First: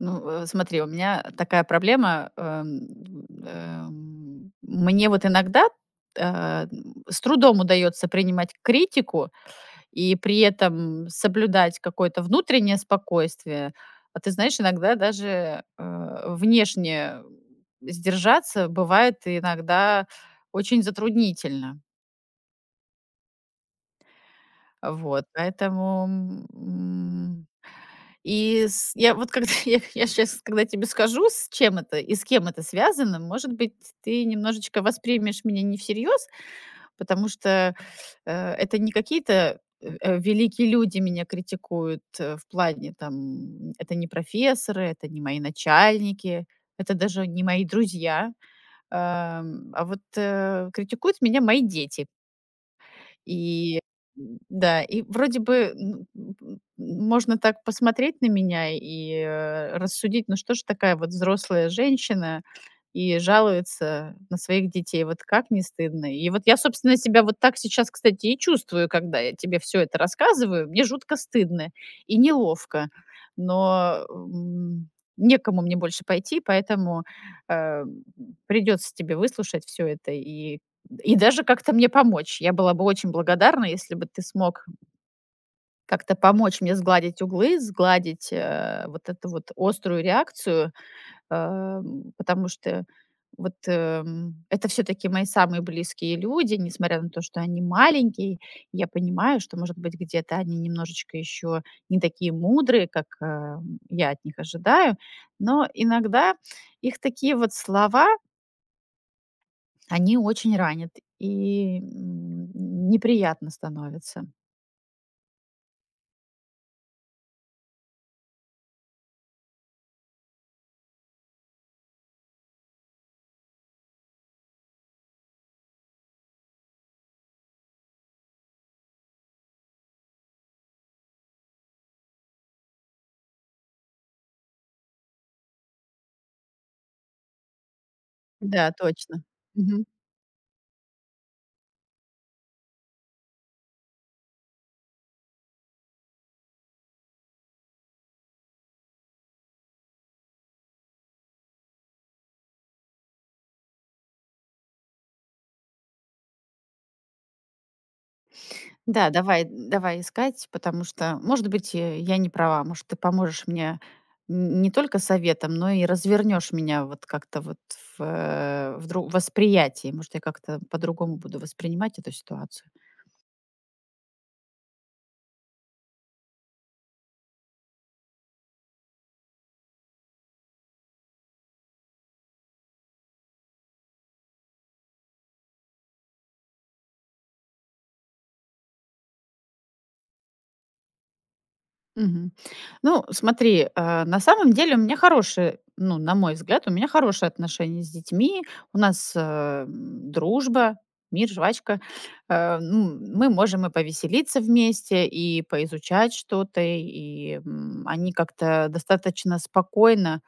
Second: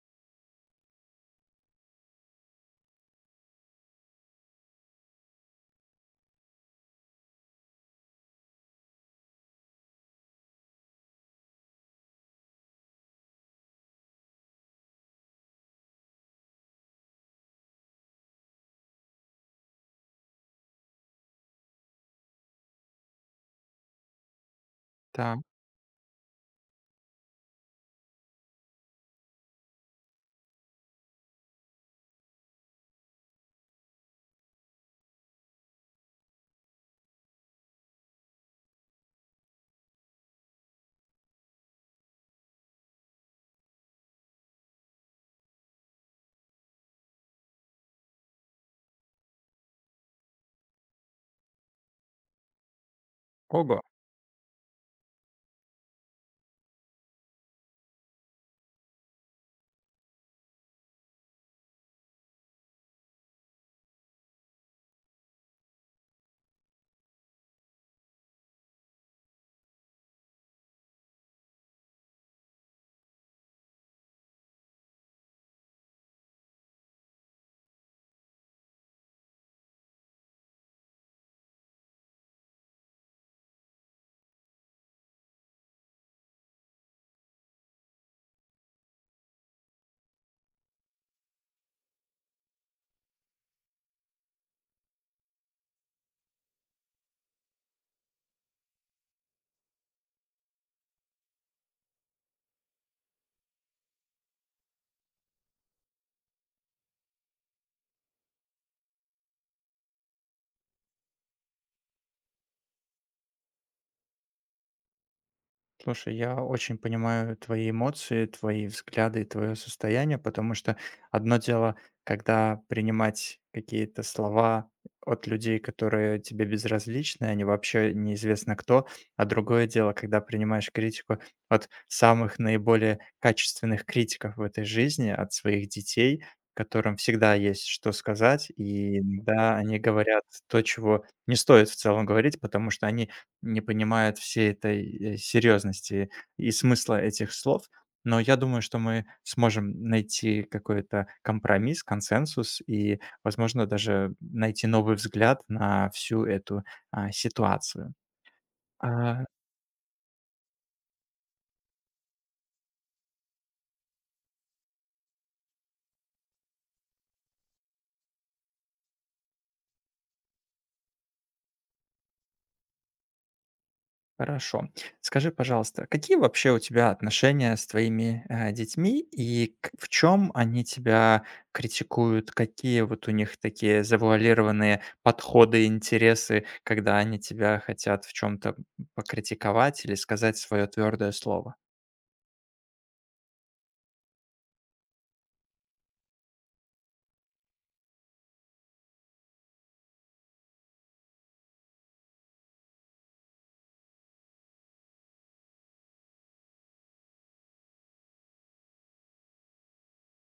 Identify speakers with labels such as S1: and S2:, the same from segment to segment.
S1: Ну, смотри, у меня такая проблема. Мне вот иногда э, с трудом удается принимать критику и при этом соблюдать какое-то внутреннее спокойствие. А ты знаешь, иногда даже внешне сдержаться бывает иногда очень затруднительно. Вот,
S2: Так.
S1: поэтому м, И с я вот когда я сейчас, когда тебе скажу, с чем это и с кем это связано, может быть, ты немножечко воспримешь меня не всерьез, потому что, это не какие-то, великие люди меня критикуют, в плане там, это не профессоры, это не мои начальники, это даже не мои друзья. А вот, критикуют меня мои дети.
S2: Ого.
S1: И, да, и вроде бы, можно так посмотреть на меня и, рассудить: "Ну что ж такая вот взрослая женщина и жалуется на своих детей, вот как не стыдно?" И вот я, собственно, себя вот так сейчас, кстати, и чувствую, когда я тебе все это рассказываю. Мне жутко стыдно и неловко, но, некому мне больше пойти, поэтому, э, придется тебе выслушать все это и даже как-то мне помочь. Я была бы очень благодарна, если бы ты смог как-то помочь мне сгладить углы, сгладить, вот эту вот острую реакцию, потому что вот, это все таки мои самые близкие люди, несмотря на то, что они маленькие. Я понимаю, что, может быть, где-то они немножечко еще не такие мудрые, как, я от них ожидаю, но иногда их такие вот слова, они очень ранят и, неприятно становится.
S2: Слушай, я очень понимаю твои эмоции, твои взгляды и твое состояние, потому что одно дело, когда принимать какие-то слова от людей, которые тебе безразличны, они вообще неизвестно кто, а другое дело, когда принимаешь критику от самых наиболее качественных критиков в этой жизни, от своих детей, которым всегда есть что сказать,
S1: Да,
S2: и
S1: точно.
S2: иногда они
S1: Мгм.
S2: говорят то, чего не стоит в целом говорить, потому что они не понимают всей этой, серьезности и смысла этих слов. Но я думаю, что мы сможем найти какой-то компромисс, консенсус и, возможно, даже найти новый взгляд на всю эту, ситуацию.
S1: Да,
S2: А
S1: давай давай искать, потому что, может быть, я не права. Может, ты поможешь мне н не только советом, но и развернешь меня вот как-то вот в дру восприятии. Может, я как-то по-другому буду воспринимать эту ситуацию.
S2: Хорошо. Скажи, пожалуйста, какие вообще у тебя отношения с твоими, детьми и к в чем они тебя критикуют? Какие вот у них такие завуалированные подходы, интересы, когда они тебя хотят в чем то покритиковать или сказать свое твердое слово?
S1: Мгм. Ну, смотри, а, на самом деле у меня хорошие, ну, на мой взгляд, у меня хорошие отношения с детьми. У нас дружба, мир, жвачка. Ну, мы можем и повеселиться вместе, и поизучать что-то, и они как-то достаточно спокойно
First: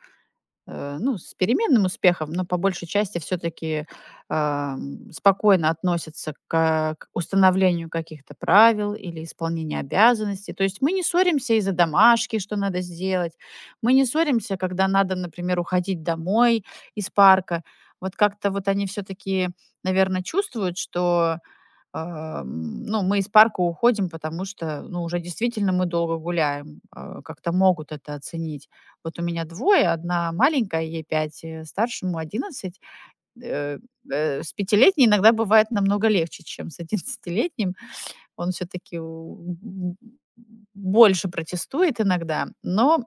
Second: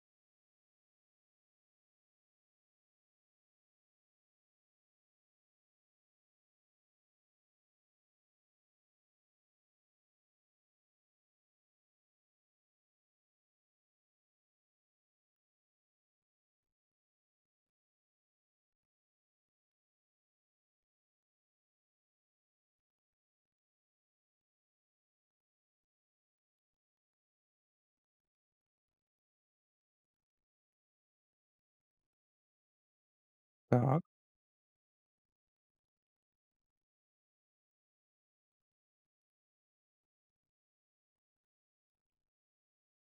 S1: ну, с переменным успехом, но по большей части все-таки спокойно относятся к установлению каких-то правил или исполнению обязанностей. То есть мы не ссоримся из-за домашки, что надо сделать. Мы не ссоримся, когда надо, например, уходить домой из парка. Вот как-то вот они все-таки, наверное, чувствуют, что ну, мы из парка уходим, потому что, ну, уже действительно мы долго гуляем, а, как-то могут это оценить. Вот у меня двое, одна маленькая, ей 5, старшему 11. Э,
S2: Так,
S1: с 5-летней иногда бывает намного легче, чем с 11-летним. Он все-таки больше протестует иногда. Но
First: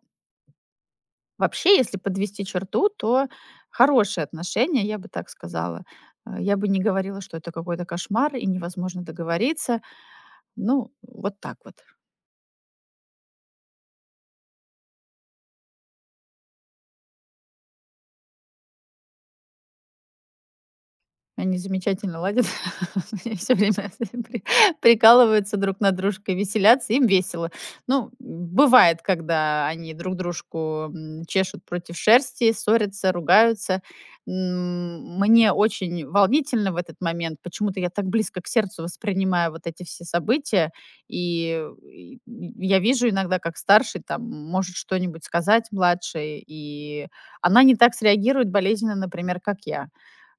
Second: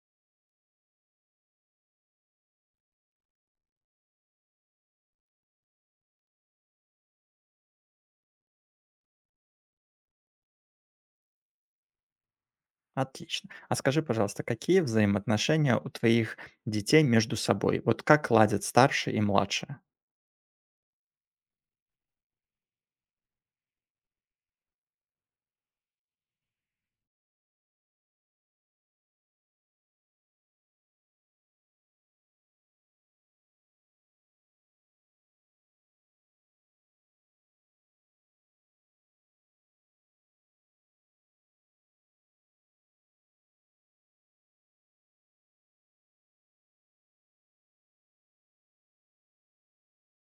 S1: вообще, если подвести черту, то хорошие отношения, я бы так сказала. Я бы не говорила, что это какой-то кошмар и невозможно договориться. Ну, вот так вот.
S2: отлично. А скажи, пожалуйста, какие взаимоотношения у твоих детей между собой? Вот как ладят старшие и младшие?
S1: Они замечательно ладят. Они всё время прикалываются друг над дружкой, веселятся, им весело. Ну, бывает, когда они друг дружку, чешут против шерсти, ссорятся, ругаются. Мне очень волнительно в этот момент. Почему-то я так близко к сердцу воспринимаю вот эти все события. И я вижу иногда, как старший там может что-нибудь сказать младшей, и она не так среагирует болезненно, например, как я.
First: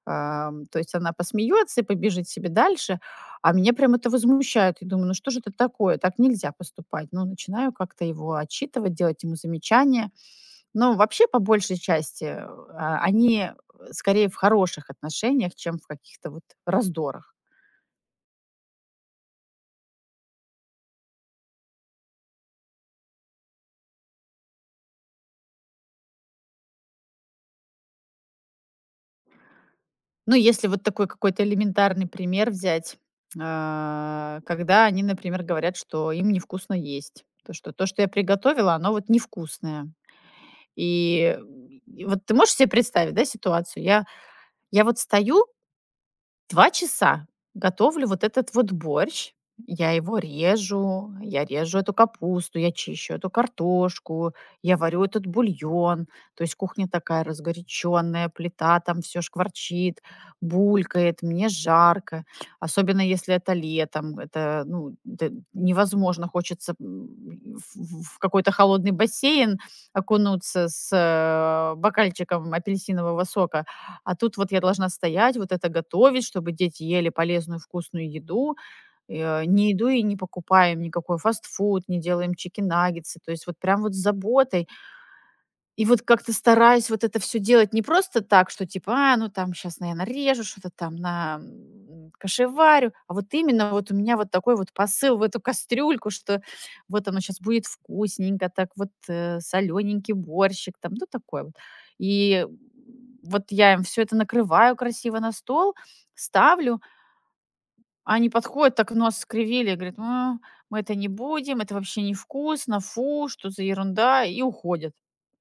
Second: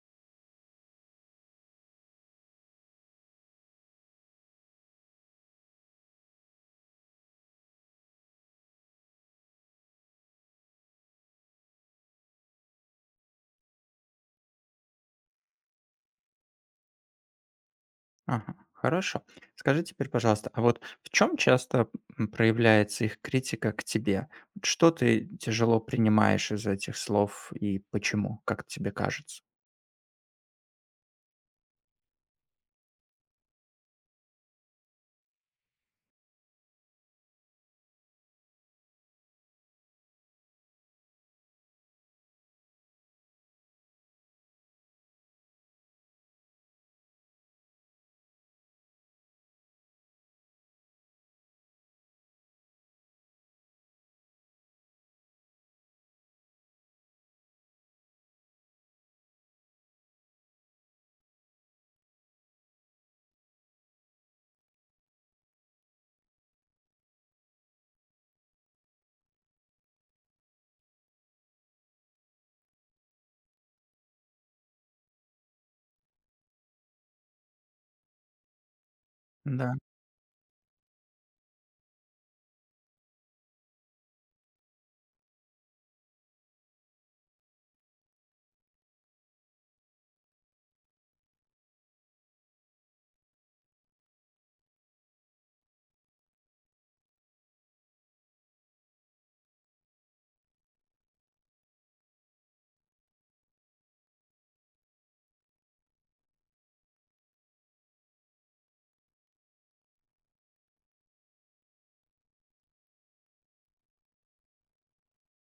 S1: То есть она посмеется и побежит себе дальше, а меня прям это возмущает. И думаю, ну что же это такое, так нельзя поступать. Ну, начинаю как-то его отчитывать, делать ему замечания. Но вообще, по большей части, они скорее в хороших отношениях, чем в каких-то вот раздорах.
S2: Ага, хорошо. Скажи теперь, пожалуйста, а вот в чем часто проявляется их критика к тебе? Вот что ты тяжело принимаешь из этих слов и почему, как тебе кажется?
S1: Ну, если вот такой какой-то элементарный пример взять, когда они, например, говорят, что им невкусно есть, то, что я приготовила, оно вот невкусное. И, и вот ты можешь себе представить, да, ситуацию? Я вот стою, 2 часа готовлю вот этот вот борщ. Я его режу, я режу эту капусту, я чищу эту картошку, я варю этот бульон. То есть кухня такая разгоряченная, плита там все шкварчит, булькает, мне жарко. Особенно если это летом, это ну, невозможно, хочется в какой-то холодный бассейн окунуться с бокальчиком апельсинового сока. А тут вот я должна стоять, вот это готовить, чтобы дети ели полезную вкусную еду. Э,
S2: Да,
S1: не иду и не покупаем никакой фастфуд, не делаем чики-наггетсы. То есть вот прям вот с заботой и вот как-то стараюсь вот это все делать не просто так, что типа: "А, ну там сейчас наверное нарежу, что-то там на кашеварю". А вот именно вот у меня вот такой вот посыл в эту кастрюльку, что вот оно сейчас будет вкусненько, так вот, солененький борщик там, ну такое вот. И вот я им все это накрываю красиво на стол, ставлю. Они подходят, так нос скривили, говорят: "А, мы это не будем, это вообще невкусно, фу, что за ерунда", и уходят.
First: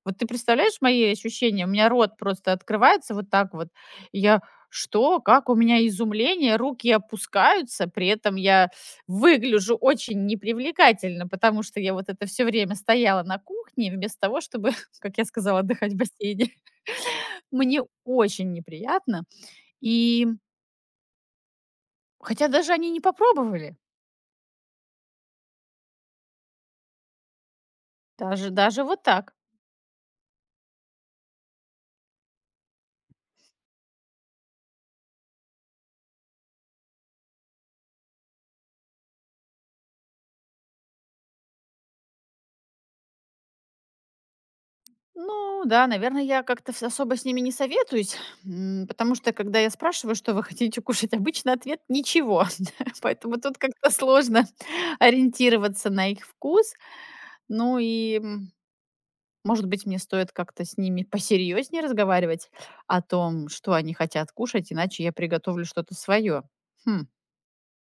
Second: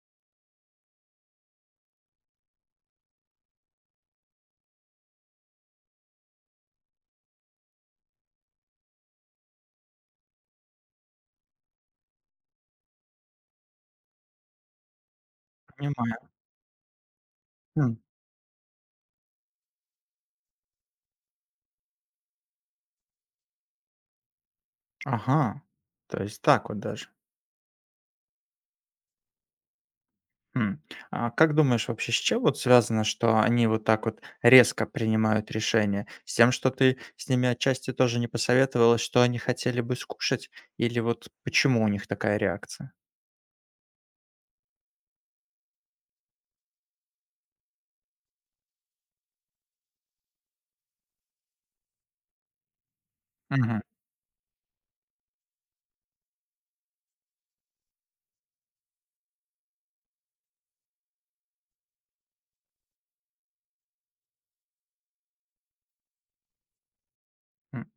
S1: Вот ты представляешь мои ощущения? У меня рот просто открывается вот так вот. И я: "Что? Как?" У меня изумление, руки опускаются, при этом я выгляжу очень непривлекательно, потому что я вот это все время стояла на кухне вместо того, чтобы, как я сказала, отдыхать в
S2: понимаю.
S1: бассейне. Мне
S2: М.
S1: очень неприятно. И хотя даже они не попробовали.
S2: Ага, то есть так вот даже.
S1: Даже даже вот так.
S2: Хм. А как думаешь вообще, с чем вот связано, что они вот так вот резко принимают решение? С тем, что ты с ними отчасти тоже не посоветовалась, что они хотели бы скушать? Или вот почему у них такая реакция?
S1: Ну да, наверное, я как-то с особо с ними не советуюсь, потому что, когда я спрашиваю, что вы хотите кушать, обычно ответ ничего. Поэтому тут как-то сложно ориентироваться на их вкус. Ну и, может быть, мне стоит как-то с ними посерьезнее разговаривать о том, что они хотят кушать, иначе я приготовлю что-то свое. Хм.
S2: М.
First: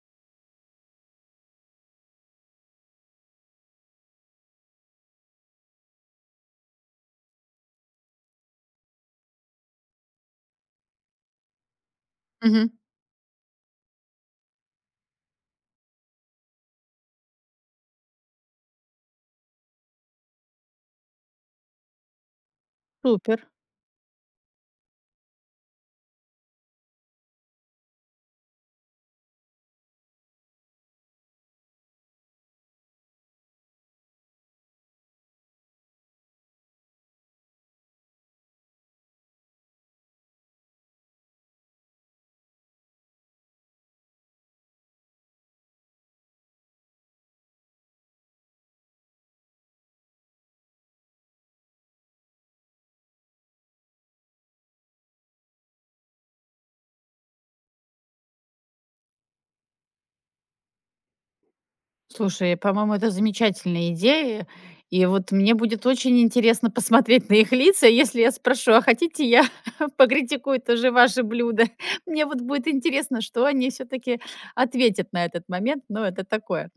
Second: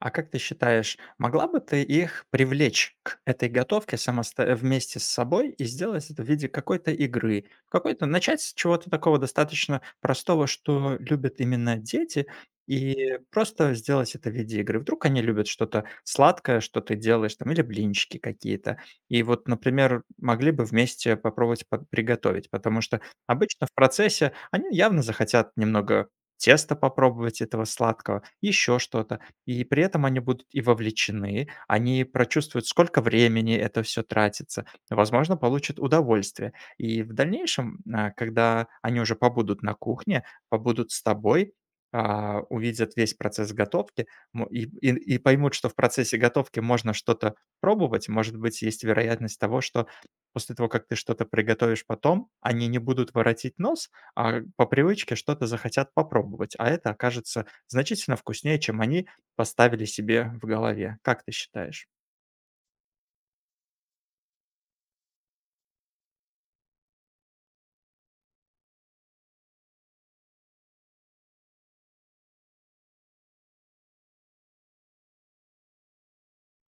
S2: А как ты считаешь, могла бы ты их привлечь к этой готовке самоста вместе с собой и сделать это в виде какой-то игры? Какой-то начать с чего-то такого достаточно простого, что любят именно дети, и просто сделать это в виде игры. Вдруг они любят что-то сладкое, что ты делаешь, там, или блинчики какие-то. И вот, например, могли бы вместе попробовать по- приготовить, потому что
S1: Супер.
S2: обычно в процессе они явно захотят немного теста попробовать этого сладкого, еще что-то. И при этом они будут и вовлечены, они прочувствуют, сколько времени это все тратится, возможно, получат удовольствие. И в дальнейшем, когда они уже побудут на кухне, побудут с тобой, увидят весь процесс готовки, мо и поймут, что в процессе готовки можно что-то пробовать. Может быть, есть вероятность того, что после того, как ты что-то приготовишь потом, они не будут воротить нос, а по привычке что-то захотят попробовать, а это окажется значительно вкуснее, чем они поставили себе в голове. Как ты считаешь?
S1: Слушай, по-моему, это замечательная идея. И вот мне будет очень интересно посмотреть на их лица, если я спрошу, а хотите я покритикую тоже ваши блюда? Мне вот будет интересно, что они все-таки ответят на этот момент, но это такое.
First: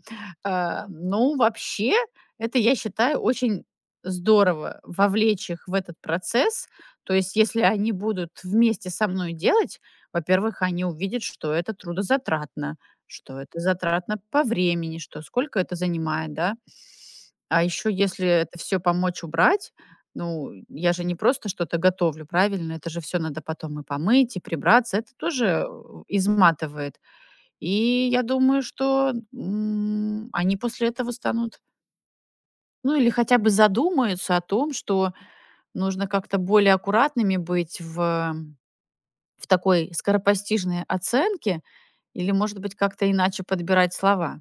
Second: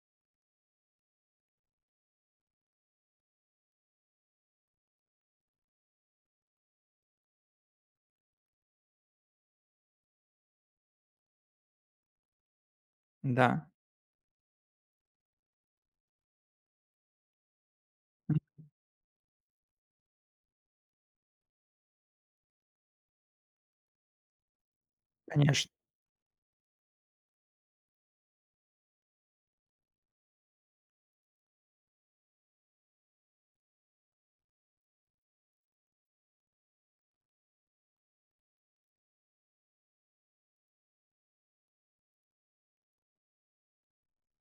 S1: Ну, вообще, это, я считаю, очень здорово вовлечь их в этот процесс. То есть, если они будут вместе со мной делать, во-первых, они увидят, что это трудозатратно, что это
S2: Да,
S1: затратно по времени, что сколько это занимает, да. А еще, если это все помочь убрать, ну, я же не просто что-то готовлю, правильно? Это же все надо потом и помыть, и прибраться. Это тоже,
S2: конечно.
S1: изматывает. И я думаю, что, они после этого станут, ну, или хотя бы задумаются о том, что нужно как-то более аккуратными быть в такой скоропостижной оценке или, может быть, как-то иначе подбирать слова,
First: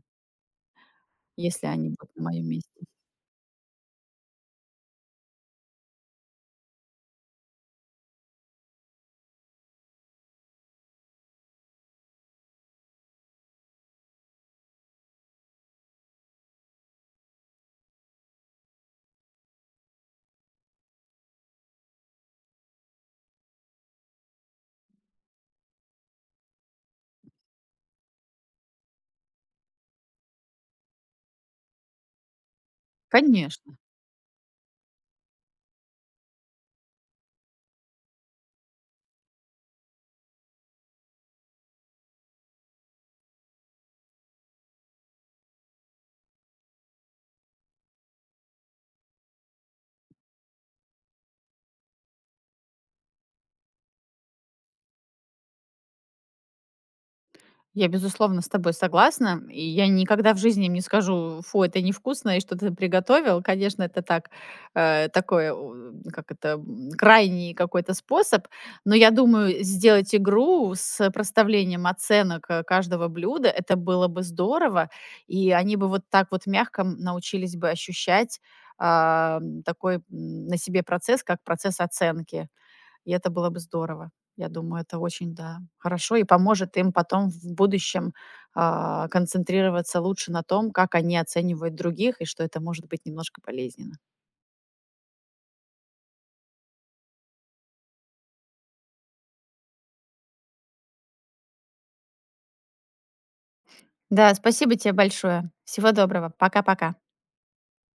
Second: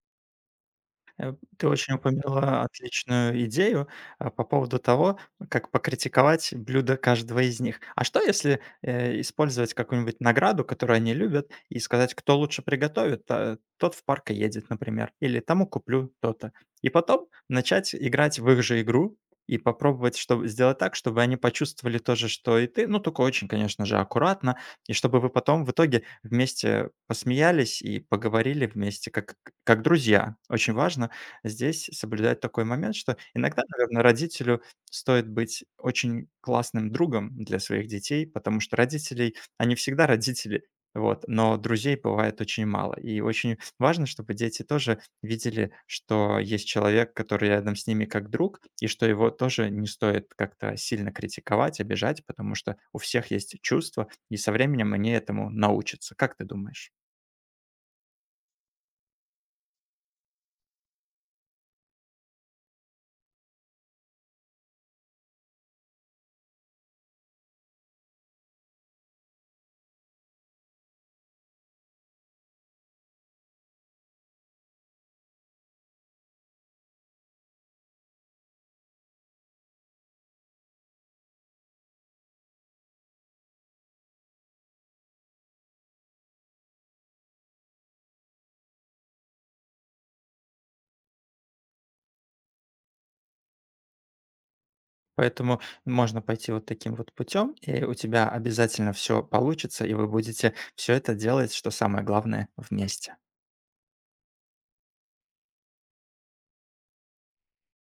S1: если
S2: Ты
S1: они
S2: очень
S1: будут на моем
S2: упомянула
S1: месте.
S2: отличную идею, по поводу того, как покритиковать блюдо каждого из них. А что, если, использовать какую-нибудь награду, которую они любят, и сказать, кто лучше приготовит, та тот в парк и едет, например, или тому куплю то-то. И потом начать играть в их же игру и попробовать, чтобы сделать так, чтобы они почувствовали то же, что и ты, ну, только очень, конечно же, аккуратно, и чтобы вы потом в итоге вместе посмеялись и поговорили вместе как друзья. Очень важно здесь соблюдать такой момент, что иногда,
S1: Конечно.
S2: наверное, родителю стоит быть очень классным другом для своих детей, потому что родителей, они всегда родители, вот, но друзей бывает очень мало. И очень важно, чтобы дети тоже видели, что есть человек, который рядом с ними как друг, и что его тоже не стоит как-то сильно критиковать, обижать, потому что у всех есть чувства, и со временем они этому научатся. Как ты думаешь?
S1: Я, безусловно, с тобой согласна. И я никогда в жизни им не скажу: "Фу, это невкусно, и что ты приготовил". Конечно, это так, такое, как это, крайний какой-то способ. Но я думаю, сделать игру с проставлением оценок, каждого блюда - это было бы здорово. И они бы вот так вот мягко, научились бы ощущать, такой, на себе процесс, как процесс оценки. И это было бы здорово. Я думаю, это очень, да, хорошо и поможет им потом в будущем, концентрироваться лучше на том, как они оценивают других и что это может быть немножко болезненно.
S2: Поэтому можно пойти вот таким вот путем, и у тебя обязательно все получится, и вы будете все это делать, что самое главное, вместе.
S1: Да, спасибо тебе большое. Всего доброго. Пока-пока.